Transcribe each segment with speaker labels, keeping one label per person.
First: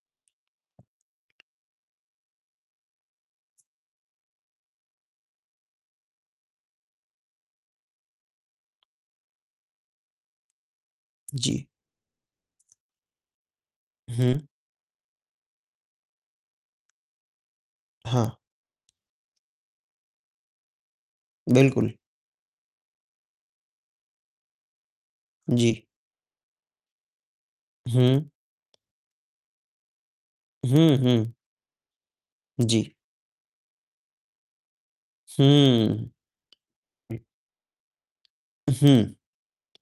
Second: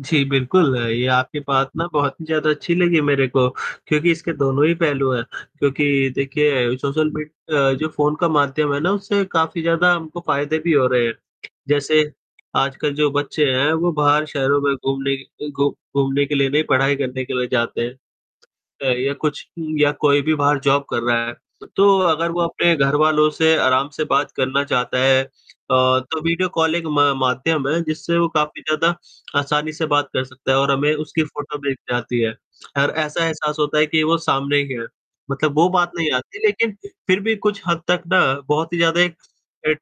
Speaker 1: जी, बिल्कुल, ये आपकी बात ना बहुत ही ज़्यादा अच्छी लगी मेरे को क्योंकि इसके दोनों ही पहलू हैं क्योंकि देखिए सोशल मीड अ, जो फ़ोन का माध्यम है ना उससे काफ़ी ज़्यादा हमको फ़ायदे भी हो रहे हैं,
Speaker 2: जी।
Speaker 1: जैसे आजकल जो बच्चे हैं, वो बाहर
Speaker 2: हुँ।
Speaker 1: शहरों में घूमने के घू घूमने के लिए नहीं पढ़ाई करने के लिए जाते हैं
Speaker 2: हाँ।
Speaker 1: या कुछ या कोई भी बाहर जॉब कर रहा है,
Speaker 2: बिल्कुल।
Speaker 1: तो अगर वो अपने घरवालों से आराम से बात करना चाहता है,
Speaker 2: जी।
Speaker 1: तो वीडियो कॉलिंग म माध्यम है जिससे वो
Speaker 2: हुँ।
Speaker 1: काफ़ी ज़्यादा आसानी से बात कर सकता है और हमें
Speaker 2: हुँ,
Speaker 1: उसकी
Speaker 2: हुँ।
Speaker 1: फोटो दिख जाती है और
Speaker 2: जी।
Speaker 1: ऐसा एहसास होता है कि वो सामने ही है, मतलब वो बात
Speaker 2: हुँ।
Speaker 1: नहीं आती लेकिन
Speaker 2: जी।
Speaker 1: फिर भी कुछ हद तक ना बहुत ही ज़्यादा
Speaker 2: हुँ।
Speaker 1: एक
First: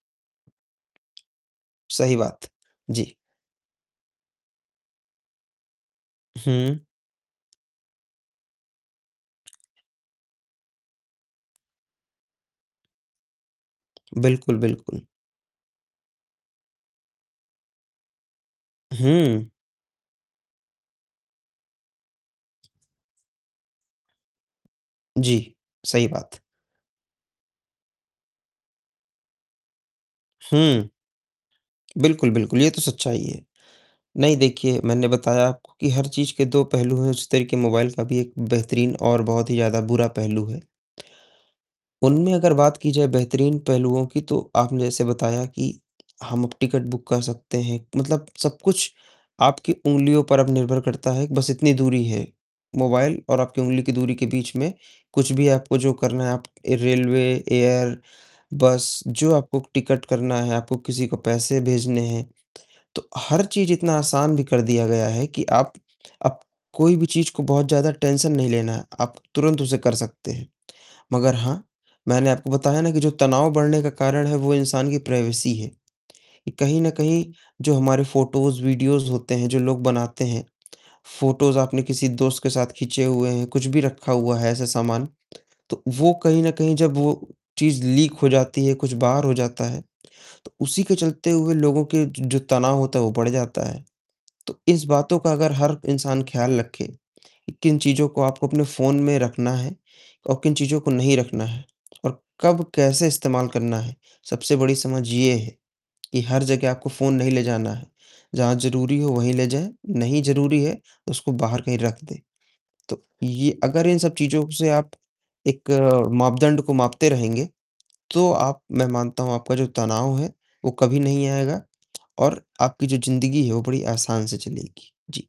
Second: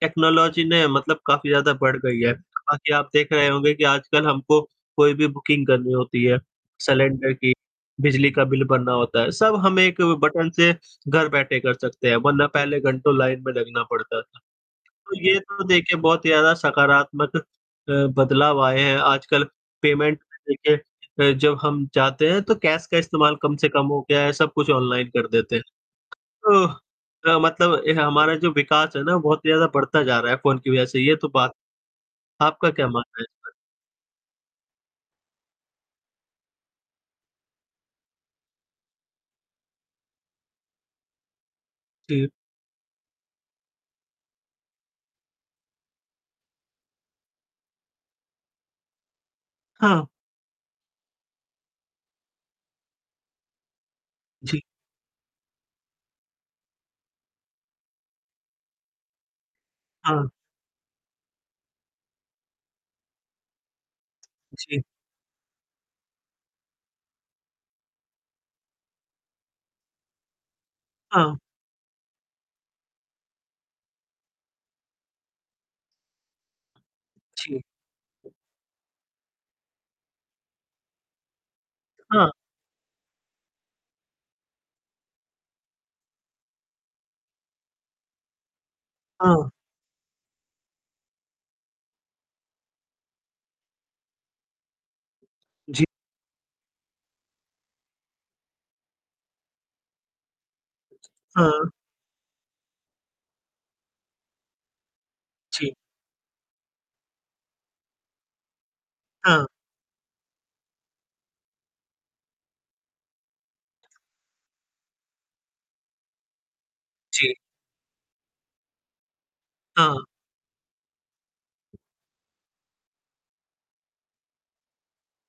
Speaker 1: टेक्नोलॉजी ने मतलब काफ़ी ज़्यादा बढ़
Speaker 2: सही
Speaker 1: गई है।
Speaker 2: बात।
Speaker 1: बाकी आप
Speaker 2: जी।
Speaker 1: देख रहे होंगे कि आजकल हमको कोई भी बुकिंग करनी होती है
Speaker 2: हुँ।
Speaker 1: सिलेंडर की, बिजली का बिल भरना होता है, सब हम एक बटन से घर बैठे कर सकते हैं, वरना पहले घंटों लाइन में लगना पड़ता था।
Speaker 2: बिल्कुल, बिल्कुल।
Speaker 1: तो ये तो देखिए बहुत ही ज़्यादा सकारात्मक अ, बदलाव आए हैं, आजकल
Speaker 2: हुँ।
Speaker 1: पेमेंट देखिए अ, जब हम जाते हैं तो कैश का इस्तेमाल कम से कम हो गया है, सब कुछ ऑनलाइन कर
Speaker 2: जी,
Speaker 1: देते हैं,
Speaker 2: सही बात।
Speaker 1: तो अ, मतलब हमारा जो विकास है ना बहुत ही ज़्यादा बढ़ता जा रहा है फ़ोन की वज़ह
Speaker 2: हुँ।
Speaker 1: से यह तो बात
Speaker 2: बिल्कुल, बिल्कुल, ये
Speaker 1: आपका
Speaker 2: तो
Speaker 1: क्या मानना
Speaker 2: सच्चाई
Speaker 1: है
Speaker 2: है।
Speaker 1: इसमें?
Speaker 2: नहीं देखिए, मैंने बताया आपको कि हर चीज़ के दो पहलू हैं, उसी तरीक मोबाइल का भी एक बेहतरीन और बहुत ही ज़्यादा बुरा पहलू है,
Speaker 1: जी।
Speaker 2: उनमें अगर बात की जाए बेहतरीन पहलुओं की तो आपने जैसे बताया कि हम अब टिकट बुक कर सकते हैं, मतलब सब कुछ आपकी
Speaker 1: हाँ।
Speaker 2: उंगलियों पर अब निर्भर करता है, बस इतनी दूरी है, मोबाइल और आपकी उंगली की दूरी के बीच
Speaker 1: जी।
Speaker 2: में, कुछ भी आपको जो करना है, रेलवे, एयर, बस जो आपको टिकट
Speaker 1: हाँ।
Speaker 2: करना है, आपको किसी को पैसे भेजने हैं, तो हर चीज़ इतना आसान भी कर
Speaker 1: जी।
Speaker 2: दिया गया है कि आप अब कोई भी चीज़ को बहुत ज़्यादा टेंशन नहीं लेना है, आप तुरंत उसे कर सकते हैं। मगर
Speaker 1: हाँ।
Speaker 2: हाँ, मैंने आपको बताया ना कि जो तनाव बढ़ने का कारण है वो इंसान की प्राइवेसी है कि कहीं न कहीं
Speaker 1: जी।
Speaker 2: जो हमारे फ़ोटोज़, वीडियोज होते हैं, जो लोग बनाते हैं, फ़ोटोज़ आपने किसी
Speaker 1: हाँ।
Speaker 2: दोस्त के साथ खींचे हुए हैं, कुछ भी रखा हुआ है ऐसा सामान, तो वो कहीं न कहीं जब वो चीज़ लीक हो जाती है, कुछ बाहर हो
Speaker 1: हाँ।
Speaker 2: जाता है, तो उसी के चलते हुए लोगों के जो तनाव होता है वह बढ़ जाता है, तो इस बातों का अगर हर
Speaker 1: जी।
Speaker 2: इंसान ख्याल रखे कि किन चीज़ों को आपको अपने फ़ोन में रखना है और किन चीज़ों को नहीं रखना है
Speaker 1: हाँ।
Speaker 2: और कब कैसे इस्तेमाल करना है, सबसे बड़ी समझ यह है
Speaker 1: जी।
Speaker 2: कि हर जगह आपको फ़ोन नहीं ले जाना है, जहाँ ज़रूरी हो वहीं
Speaker 1: हाँ।
Speaker 2: ले जाएँ, नहीं ज़रूरी है तो उसको बाहर कहीं रख दें, तो य अगर इन सब चीज़ों से आप एक मापदंड को मापते
Speaker 1: जी।
Speaker 2: रहेंगे, तो आप मैं मानता हूँ आपका जो
Speaker 1: हाँ।
Speaker 2: तनाव है, वो कभी नहीं आएगा और आपकी जो ज़िंदगी है वो बड़ी आसान से चलेगी। जी।